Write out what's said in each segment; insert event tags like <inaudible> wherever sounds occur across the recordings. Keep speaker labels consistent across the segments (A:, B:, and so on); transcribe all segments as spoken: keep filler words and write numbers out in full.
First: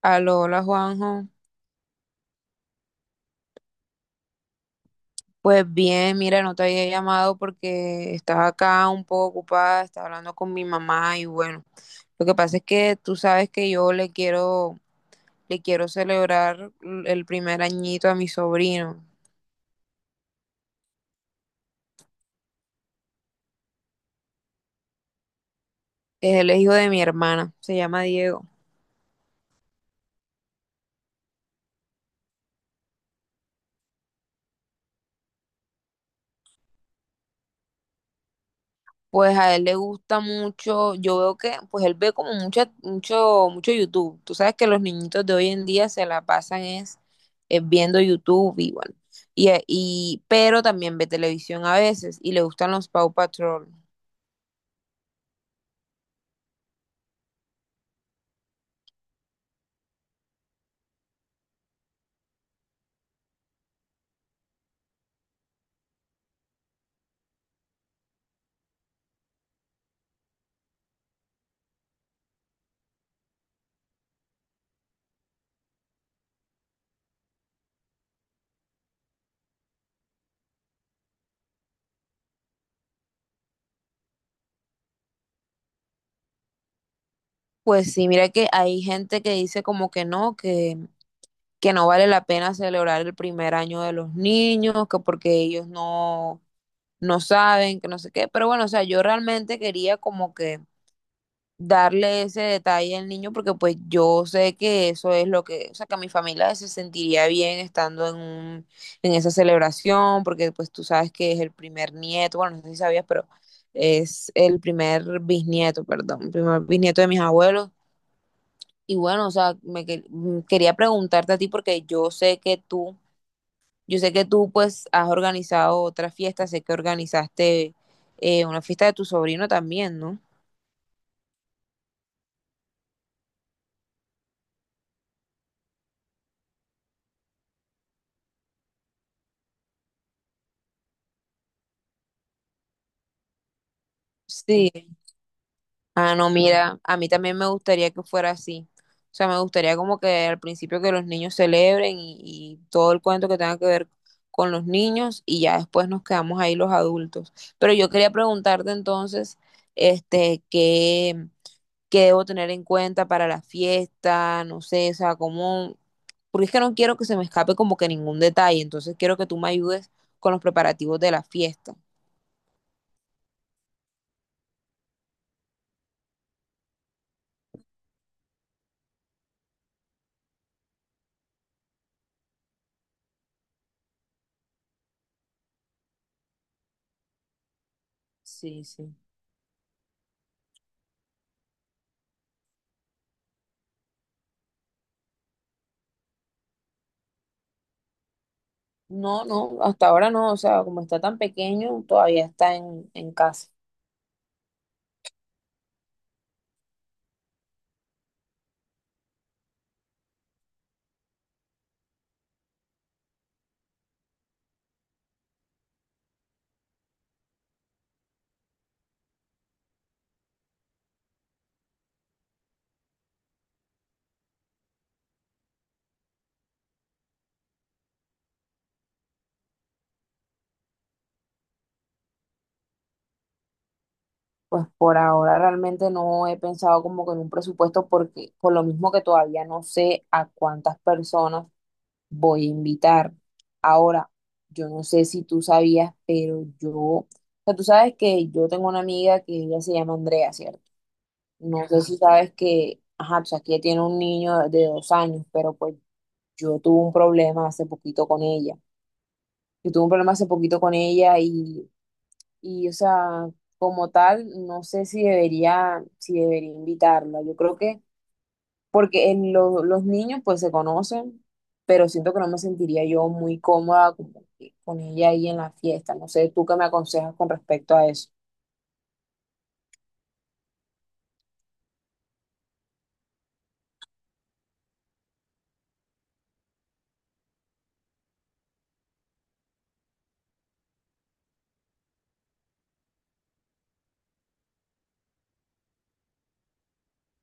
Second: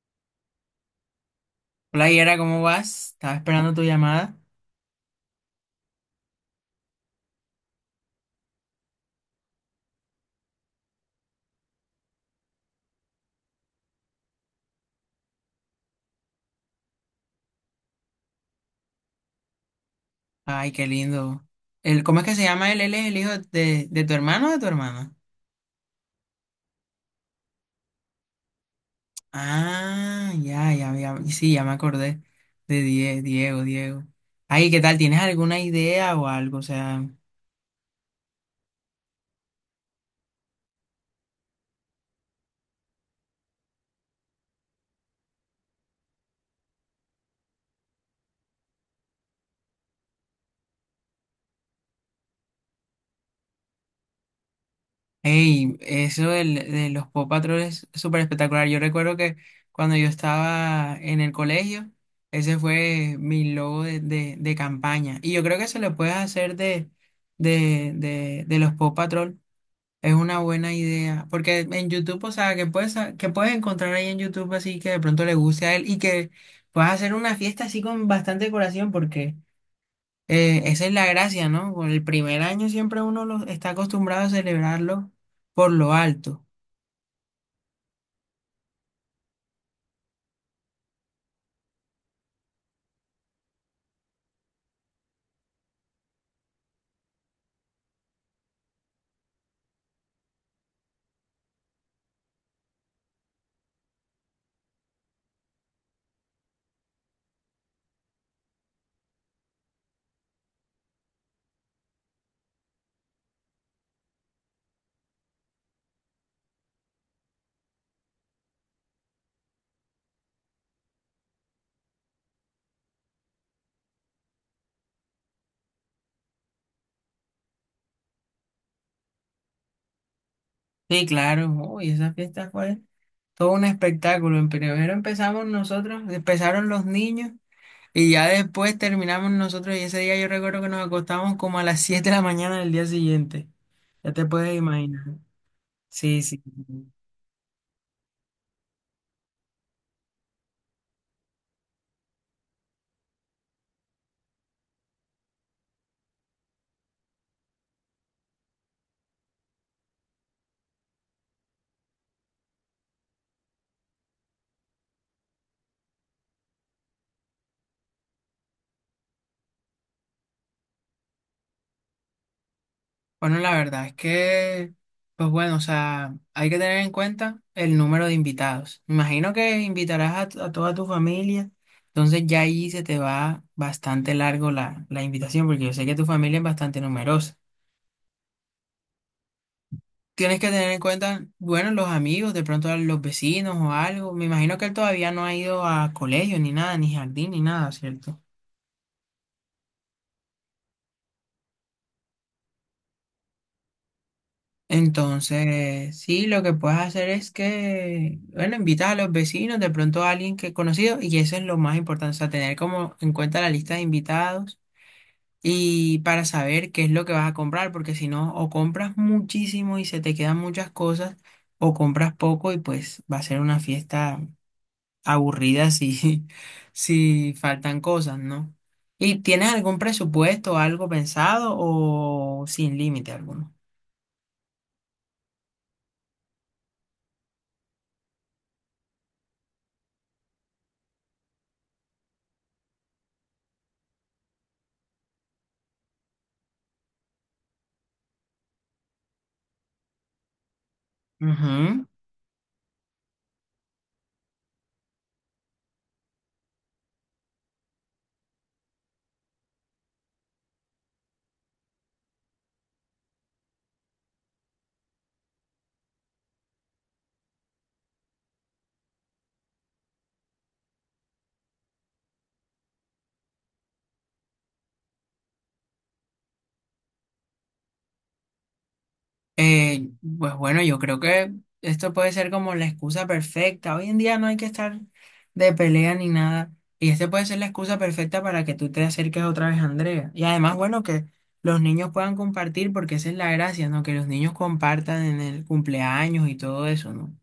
A: Aló, hola Juanjo.
B: Hola Yera, ¿cómo vas? Estaba esperando tu llamada.
A: Pues bien, mira, no te había llamado porque estaba acá un poco ocupada, estaba hablando con mi mamá y bueno, lo que pasa es que tú sabes que yo le quiero, le quiero celebrar l- el primer añito a mi sobrino.
B: Ay, qué lindo. El, ¿cómo es que se llama él? ¿Él es el hijo de, de tu hermano o de tu hermana?
A: Es el hijo de mi hermana, se llama Diego.
B: Ah, ya, ya, ya. Sí, ya me acordé de Die- Diego, Diego. Ay, ¿qué tal? ¿Tienes alguna idea o algo? O sea,
A: Pues a él le gusta mucho, yo veo que, pues él ve como mucha, mucho, mucho YouTube. Tú sabes que los niñitos de hoy en día se la pasan es eh, viendo YouTube y bueno. Y, eh, y, pero también ve televisión a veces y le gustan los Paw Patrol.
B: hey, eso del- de los Paw Patrol es súper espectacular. Yo recuerdo que cuando yo estaba en el colegio, ese fue mi logo de, de, de campaña. Y yo creo que se lo puedes hacer de, de, de, de los Paw Patrol. Es una buena idea, porque en YouTube, o sea, que puedes, que puedes encontrar ahí en YouTube así que de pronto le guste a él y que puedas hacer una fiesta así con bastante decoración, porque eh, esa es la gracia, ¿no? Con el primer año siempre uno lo, está acostumbrado a celebrarlo por lo alto.
A: Pues sí, mira que hay gente que dice como que no, que, que no vale la pena celebrar el primer año de los niños, que porque ellos no, no saben, que no sé qué. Pero bueno, o sea, yo realmente quería como que darle ese detalle al niño porque pues yo sé que eso es lo que, o sea, que a mi familia se sentiría bien estando en un, en esa celebración, porque pues tú sabes que es el primer nieto, bueno, no sé si sabías, pero es el primer bisnieto, perdón, el primer bisnieto de mis abuelos. Y bueno, o sea, me que- mm, quería preguntarte a ti porque yo sé que tú, yo sé que tú pues has organizado otra fiesta, sé que organizaste eh, una fiesta de tu sobrino también, ¿no?
B: Sí, claro, uy, esa fiesta fue todo un espectáculo. En primero empezamos nosotros, empezaron los niños y ya después terminamos nosotros, y ese día yo recuerdo que nos acostamos como a las siete de la mañana del día siguiente. Ya te puedes
A: Sí.
B: imaginar.
A: Ah,
B: Sí,
A: no,
B: sí.
A: mira,
B: Sí.
A: a mí también me gustaría que fuera así. O sea, me gustaría como que al principio que los niños celebren y, y todo el cuento que tenga que ver con los niños y ya después nos quedamos ahí los adultos. Pero yo quería preguntarte entonces, este, qué, qué debo tener en cuenta para la fiesta, no sé, o sea, cómo, porque es que no quiero que se me escape como que ningún detalle, entonces quiero que tú me ayudes con los preparativos de la fiesta.
B: Bueno, la verdad es que, pues bueno, o sea, hay que tener en cuenta el número de invitados. Me imagino que invitarás a, t- a toda tu familia, entonces ya ahí se te va bastante largo la, la invitación, porque yo sé que tu familia es bastante numerosa.
A: Sí, sí.
B: Tienes que tener en cuenta, bueno, los amigos, de pronto a los vecinos o algo. Me imagino que él todavía no ha ido a colegio ni nada, ni jardín ni nada, ¿cierto?
A: No, no, hasta ahora no, o sea, como está tan pequeño, todavía está en, en casa.
B: Entonces, sí, lo que puedes hacer es que, bueno, invitas a los vecinos, de pronto a alguien que es conocido, y eso es lo más importante, o sea, tener como en cuenta la lista de invitados y para saber qué es lo que vas a comprar, porque si no, o compras muchísimo y se te quedan muchas cosas, o compras poco y pues va a ser una fiesta aburrida si, <laughs> si faltan cosas, ¿no? ¿Y tienes algún presupuesto o algo pensado o sin límite alguno?
A: Pues por ahora realmente no he pensado como que en un presupuesto porque por lo mismo que todavía no sé a cuántas personas voy a invitar. Ahora, yo no sé si tú sabías, pero yo, o sea, tú sabes que yo tengo una amiga que ella se llama Andrea, ¿cierto? No sé
B: Ujú.
A: si sabes que, ajá, o sea, que ella tiene un niño de dos años, pero pues yo tuve un problema hace poquito con ella. Yo tuve un problema hace poquito con ella y, y, o sea, como tal, no sé si debería, si debería invitarla. Yo creo que, porque en lo- los niños pues se conocen, pero siento que no me sentiría yo muy cómoda con, con ella ahí en la fiesta. No sé, ¿tú qué me aconsejas con respecto a eso?
B: Eh, pues bueno, yo creo que esto puede ser como la excusa perfecta. Hoy en día no hay que estar de pelea ni nada. Y este puede ser la excusa perfecta para que tú te acerques otra vez a Andrea. Y además, bueno, que los niños puedan compartir, porque esa es la gracia, ¿no? Que los niños compartan en el cumpleaños y todo eso, ¿no?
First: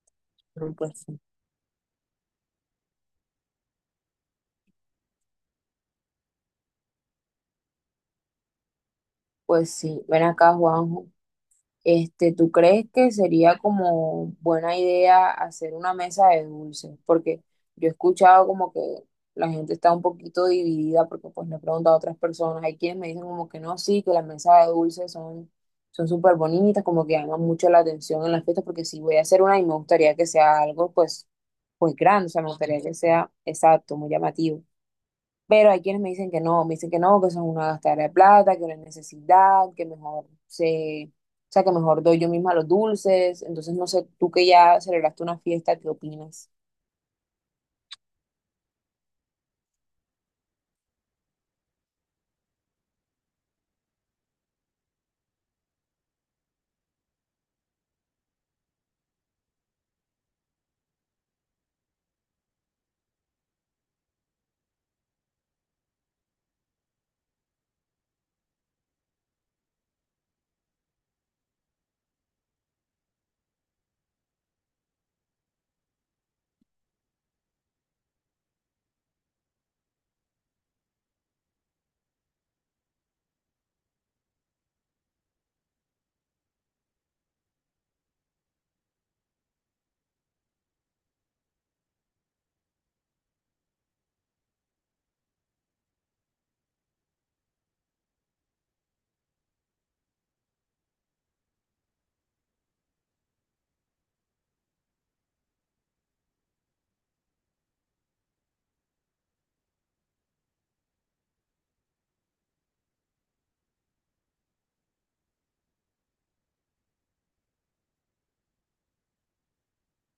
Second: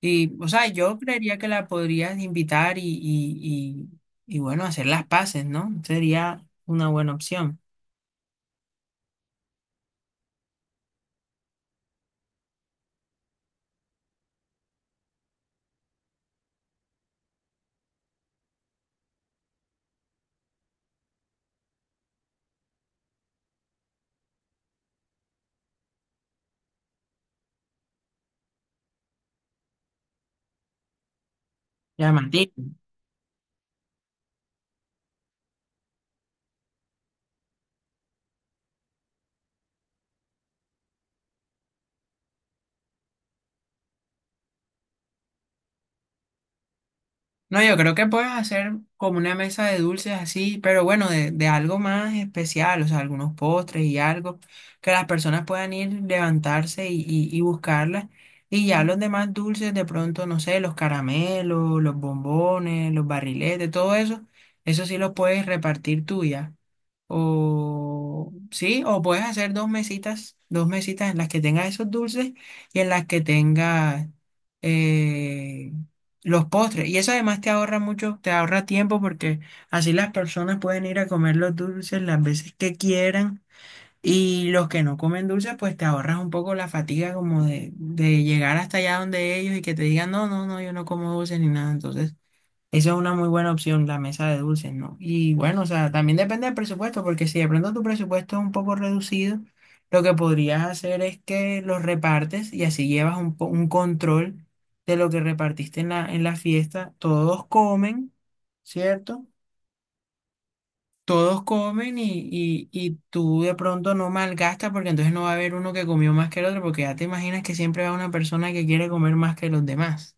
B: Y, o sea,
A: Pero,
B: yo
A: pues,
B: creería que la podrías invitar y, y, y, y bueno, hacer las paces, ¿no? Sería una buena opción.
A: pues sí, ven acá, Juan. Este, ¿tú crees que sería como buena idea hacer una mesa de dulces? Porque yo he escuchado como que la gente está un poquito dividida porque pues le he preguntado a otras personas. Hay quienes me dicen como que no, sí, que las mesas de dulces son son súper bonitas, como que llaman mucho la atención en las fiestas porque si voy a hacer una y me gustaría que sea algo pues pues grande, o sea, me
B: Llamativo.
A: gustaría que sea exacto, muy llamativo. Pero hay quienes me dicen que no, me dicen que no, que eso es una gastadera de plata, que no es necesidad, que mejor se, o sea, que mejor doy yo misma los dulces. Entonces, no sé, tú que ya celebraste una fiesta, ¿qué opinas?
B: No, yo creo que puedes hacer como una mesa de dulces así, pero bueno, de, de algo más especial, o sea, algunos postres y algo, que las personas puedan ir, levantarse y, y, y buscarlas. Y ya los demás dulces, de pronto, no sé, los caramelos, los bombones, los barriletes, todo eso, eso sí lo puedes repartir tú ya. O sí, o puedes hacer dos mesitas, dos mesitas en las que tengas esos dulces y en las que tengas eh, los postres. Y eso además te ahorra mucho, te ahorra tiempo porque así las personas pueden ir a comer los dulces las veces que quieran. Y los que no comen dulces, pues te ahorras un poco la fatiga como de, de llegar hasta allá donde ellos y que te digan, no, no, no, yo no como dulces ni nada. Entonces esa es una muy buena opción, la mesa de dulces, ¿no? Y bueno, o sea, también depende del presupuesto, porque si de pronto tu presupuesto es un poco reducido, lo que podrías hacer es que los repartes y así llevas un, po- un control de lo que repartiste en la, en la fiesta. Todos comen, ¿cierto? Todos comen y, y, y tú de pronto no malgastas, porque entonces no va a haber uno que comió más que el otro, porque ya te imaginas que siempre va una persona que quiere comer más que los demás.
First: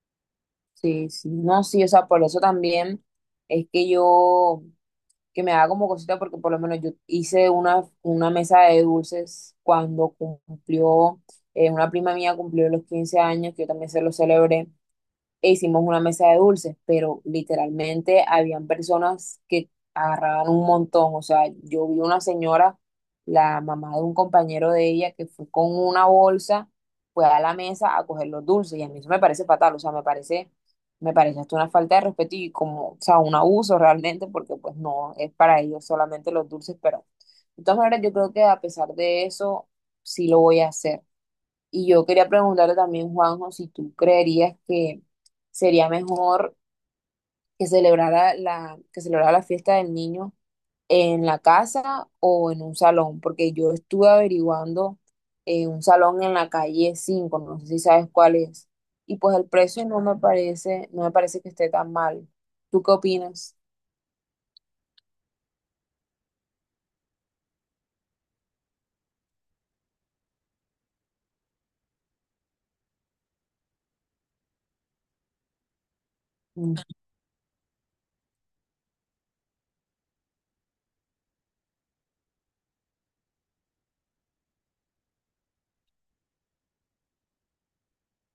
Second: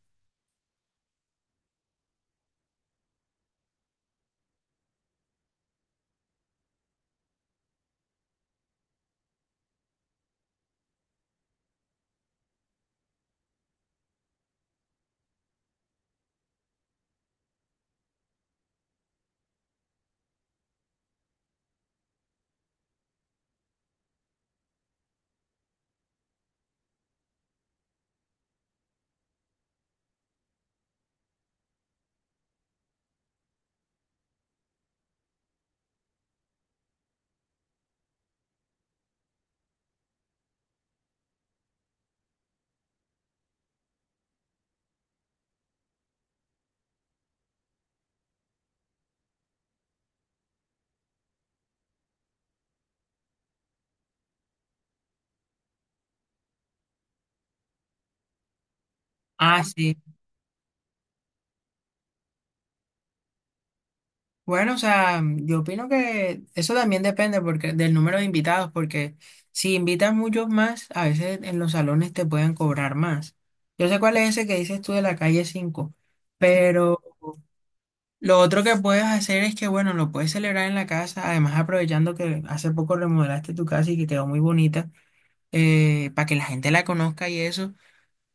A: Sí, sí, no, sí, o sea, por eso también es que yo, que me haga como cosita, porque por lo menos yo hice una, una mesa de dulces cuando cumplió, eh, una prima mía cumplió los quince años, que yo también se los celebré. E hicimos una mesa de dulces, pero literalmente habían personas que agarraban un montón. O sea, yo vi una señora, la mamá de un compañero de ella, que fue con una bolsa, fue a la mesa a coger los dulces. Y a mí eso me parece fatal, o sea, me parece, me parece hasta una falta de respeto y como, o sea, un abuso realmente, porque pues no, es para ellos solamente los dulces, pero de todas maneras yo creo que a pesar de eso, sí lo voy a hacer. Y yo quería preguntarle también, Juanjo, si tú creerías que sería mejor que celebrara la, que celebrara la fiesta del niño en la casa o en un salón, porque yo estuve averiguando eh, un salón en la calle cinco, no sé si sabes cuál es. Y pues el
B: Ah,
A: precio
B: sí.
A: no me parece, no me parece que esté tan mal. ¿Tú qué opinas?
B: Bueno, o sea, yo opino que eso también depende porque, del número de invitados, porque si invitas muchos más, a veces en los salones te pueden cobrar más. Yo sé cuál es ese que dices tú de la calle cinco,
A: Mm.
B: pero lo otro que puedes hacer es que, bueno, lo puedes celebrar en la casa, además aprovechando que hace poco remodelaste tu casa y que quedó muy bonita, eh, para que la gente la conozca y eso.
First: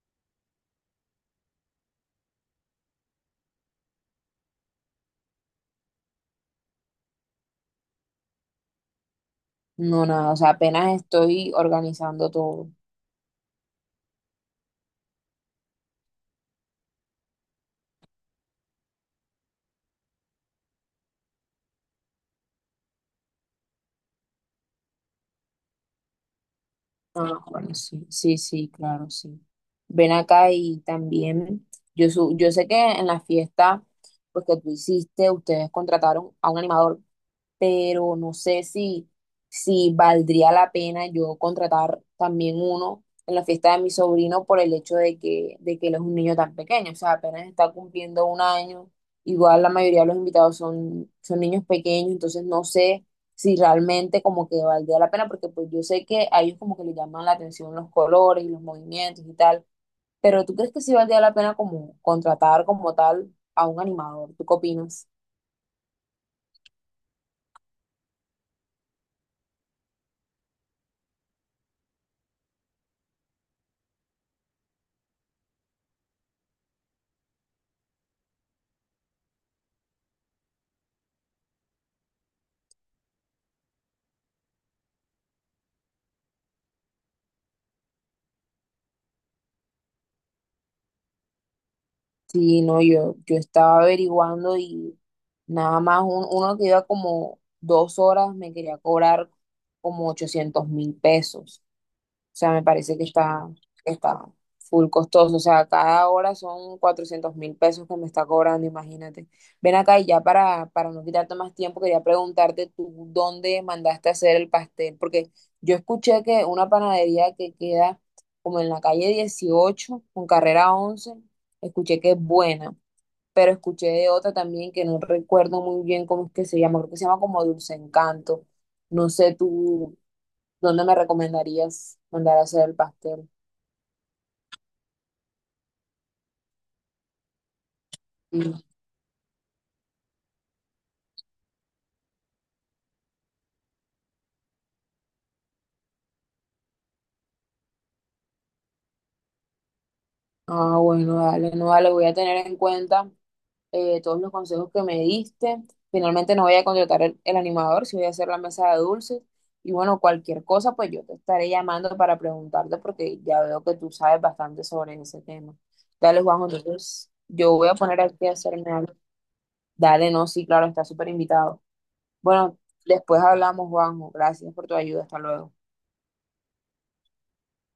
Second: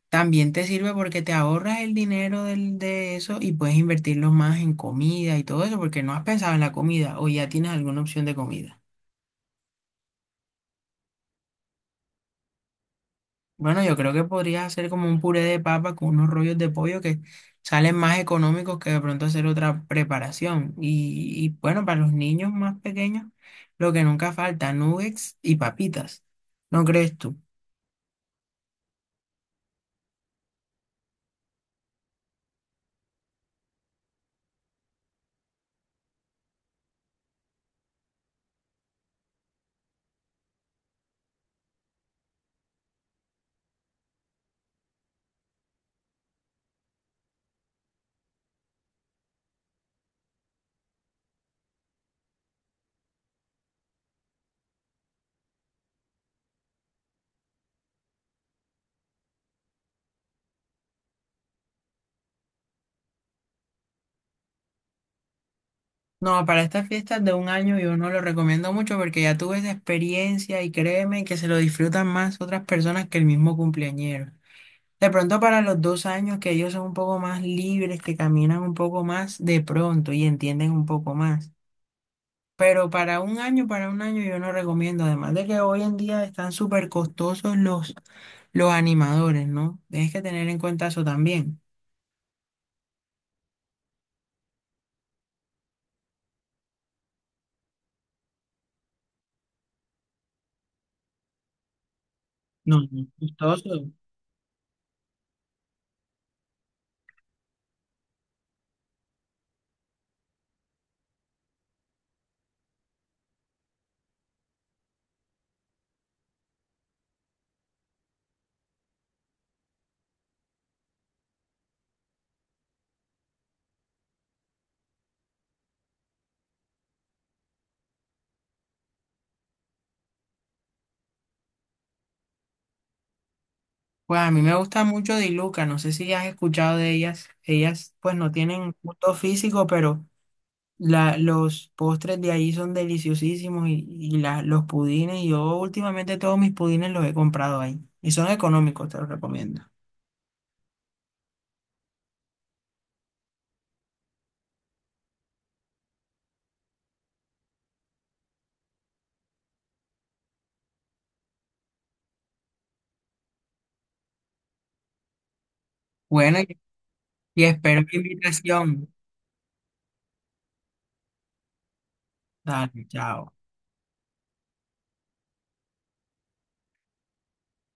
B: También te sirve porque te ahorras el dinero del- de eso y puedes invertirlo más en comida y todo eso, porque no has pensado en la comida o ya tienes alguna opción de comida.
A: No, nada, o sea, apenas estoy organizando todo.
B: Bueno, yo creo que podrías hacer como un puré de papa con unos rollos de pollo que salen más económicos que de pronto hacer otra preparación. Y, y bueno, para los niños más pequeños, lo que nunca falta, nuggets y papitas. ¿No crees
A: Ah,
B: tú?
A: bueno, sí, sí, sí, claro, sí. Ven acá y también, yo, su- yo sé que en la fiesta, pues que tú hiciste, ustedes contrataron a un animador, pero no sé si, si valdría la pena yo contratar también uno en la fiesta de mi sobrino por el hecho de que, de que él es un niño tan pequeño, o sea, apenas está cumpliendo un año, igual la mayoría de los invitados son, son niños pequeños, entonces no sé si realmente como que valdría la pena, porque pues yo sé que a ellos como que les llaman la atención los colores y los movimientos y tal, pero ¿tú crees que sí valdría la pena como contratar como tal a un animador? ¿Tú qué opinas?
B: No, para estas fiestas de un año yo no lo recomiendo mucho porque ya tuve esa experiencia y créeme que se lo disfrutan más otras personas que el mismo cumpleañero. De pronto para los dos años que ellos son un poco más libres, que caminan un poco más de pronto y entienden un poco más. Pero para un año, para un año yo no recomiendo, además de que hoy en día están súper costosos los, los animadores, ¿no? Tienes que tener en cuenta eso también.
A: Sí, no, yo, yo estaba averiguando y nada más un- uno que iba como dos horas me quería cobrar como ochocientos mil pesos. O sea, me
B: No,
A: parece
B: no,
A: que
B: es
A: está,
B: costoso.
A: está full costoso. O sea, cada hora son cuatrocientos mil pesos que me está cobrando, imagínate. Ven acá y ya para, para no quitarte más tiempo, quería preguntarte tú dónde mandaste a hacer el pastel, porque yo escuché que una panadería que queda como en la calle dieciocho con carrera once, escuché que es buena, pero escuché de otra también que no recuerdo muy bien cómo es que se llama, creo que se llama como Dulce Encanto. No sé tú. ¿Dónde me recomendarías mandar a hacer el pastel?
B: Pues a mí me gusta mucho Diluca, no sé si has escuchado de ellas. Ellas pues no
A: Mm.
B: tienen gusto físico, pero la, los postres de ahí son deliciosísimos y, y la- los pudines, yo últimamente todos mis pudines los he comprado ahí y son económicos, te los recomiendo.
A: Ah, bueno, dale, no, dale, voy a tener en cuenta eh, todos los consejos que me diste. Finalmente no voy a contratar el, el animador, sí voy a hacer la mesa de dulces. Y bueno, cualquier cosa, pues yo te estaré llamando para preguntarte porque ya veo que tú sabes bastante sobre ese tema. Dale,
B: Bueno,
A: Juanjo,
B: y,
A: entonces
B: y
A: yo voy a
B: espero tu
A: poner aquí a hacerme
B: invitación.
A: algo. Dale, no, sí, claro, está súper invitado. Bueno,
B: Dale,
A: después
B: chao.
A: hablamos, Juanjo. Gracias por tu ayuda. Hasta luego.